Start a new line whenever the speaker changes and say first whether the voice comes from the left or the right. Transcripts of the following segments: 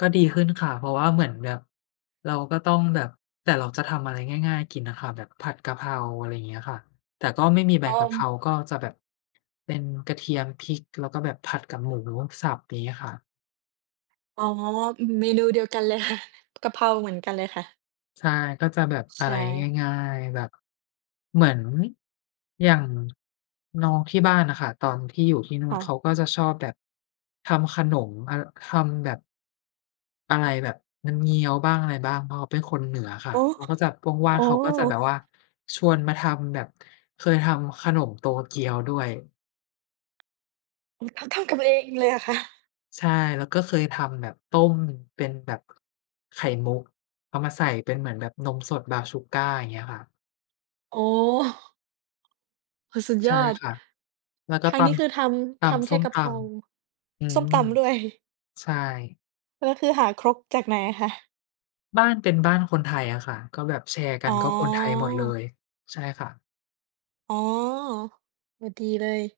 left: ก็ดีขึ้นค่ะ เพราะว่าเหมือนแบบ เราก็ต้องแบบ แต่เราจะทำอะไรง่าย ๆ กินอะค่ะ แบบผัดกะเพรา อะไรอย่างเงี้ยค่ะ แต่ก็ไม่มีใบ
right: อ
left: ก
right: อ
left: ะเพร
right: ม
left: าก็จะแบบ เป็นกระเทียม พริก แล้วก็แบบผัดกับหมูสับ อย่างงี้ค่ะ
right: อ๋อ อือ เมนูเดียวกันเลยค่ะ กะเพราเหมือนกันเลยค่ะ
left: ใช่ ก็จะแบบ
right: ช
left: อ
right: ใช
left: ะไร
right: ่
left: ง่าย ๆ แบบ เหมือนอย่าง น้องที่บ้านน่ะค่ะ ตอนที่อยู่ที่นู่
right: ค
left: น
right: ่
left: เ
right: ะ
left: ขาก็จะชอบแบบ ทำขนม อา ทำแบบ อะไร แบบน้ำเงี้ยวบ้าง อะไรบ้าง เพราะเขาเป็นคนเหนือค
right: โ
left: ่ะ
right: อ้
left: เขาก็จะว่
right: โ
left: า
right: อ
left: ง
right: ้
left: ๆ เขาก็จะแบบว่า ชวนมาทำแบบเคยทำขนมโตเกียวด้วย
right: ทำ ทำกันเองเลยเหรอคะ?
left: ใช่ แล้วก็เคยทำแบบต้มเป็นแบบ ไข่มุก เอามาใส่เป็นเหมือนแบบนมสด Brown sugar อย่างเงี้ยค่ะ
right: อ๋อ โอ้โฮ สุด
left: ใช
right: ย
left: ่
right: อด
left: ค่ะ แล้วก็
right: ทาง
left: ต
right: นี้คือท
left: ำ ต
right: ำ ทำ
left: ำ
right: แ
left: ส
right: ค่
left: ้ม
right: กะ
left: ต
right: เพรา
left: ำ อื
right: ส้ม
left: ม
right: ตำ ด้วย
left: ใช่
right: แล้วคือหาครกจากไหนอะคะ?
left: บ้านเป็นบ้านคนไทยอะค่ะ ก็แบบแชร์กั
right: อ
left: น
right: ๋
left: ก็คนไทยหมดเล
right: อ
left: ย ใช่ค่ะ
right: อ๋อ โอ้ ดีเลย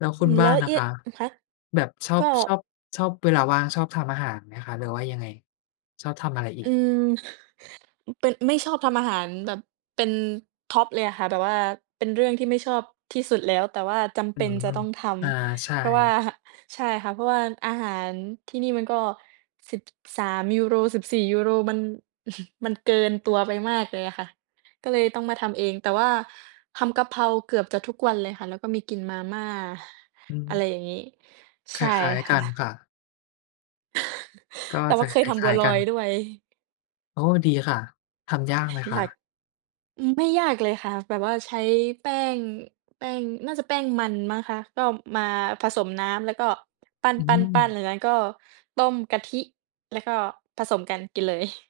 left: แล้ว
right: อื
left: คุณ
right: ม แ
left: บ
right: ล
left: ้
right: ้
left: าน
right: ว
left: ล่ะ
right: ย
left: คะ
right: คะ
left: แบบชอ
right: ก
left: บ
right: ็
left: ชอบ ชอบเวลาว่างชอบทำอาหารไหมคะ หรือว่ายังไง ชอบทำอะไรอี
right: อื
left: ก?
right: ม เป็น ไม่ชอบทำอาหารแบบเป็นท็อปเลยอะค่ะ แบบว่าเป็นเรื่องที่ไม่ชอบที่สุดแล้ว แต่ว่าจำเ
left: อ
right: ป
left: ื
right: ็น
left: ม
right: จะต้องท
left: อา ใช
right: ำ เพราะว่า
left: ่
right: ใช่ค่ะ เพราะว่าอาหาร ที่นี่มันก็ 13 ยูโร 14 ยูโร มัน มันเกินตัวไปมากเลยอะค่ะ ก็เลยต้องมาทำเอง แต่ว่าทำกะเพราเกือบจะทุกวันเลยค่ะ แล้วก็มีกินมาม่า
left: อื
right: อะไร
left: ม
right: อย่างงี้
left: ค
right: ใช
left: ล
right: ่
left: ้าย
right: ค
left: ๆ ก
right: ่
left: ัน
right: ะ
left: ค่ะ ก็
right: แต่ว
left: จ
right: ่
left: ะ
right: าเคย
left: ค
right: ทำบ
left: ล
right: ั
left: ้า
right: ว
left: ย
right: ล
left: ๆ ก
right: อ
left: ั
right: ย
left: น
right: ด้วย
left: โอ้ ดีค่ะ ทำยากไหมค
right: อยา
left: ะ?
right: ก อือ ไม่ยากเลยค่ะ แบบว่าใช้แป้ง แป้ง น่าจะแป้งมันมั้งคะ ก็มาผสมน้ำแล้วก็ ปั
left: อื
right: ้
left: ม
right: น ๆ ๆ แล้วก็ต้มกะทิ แล้วก็ผสมกันกินเลย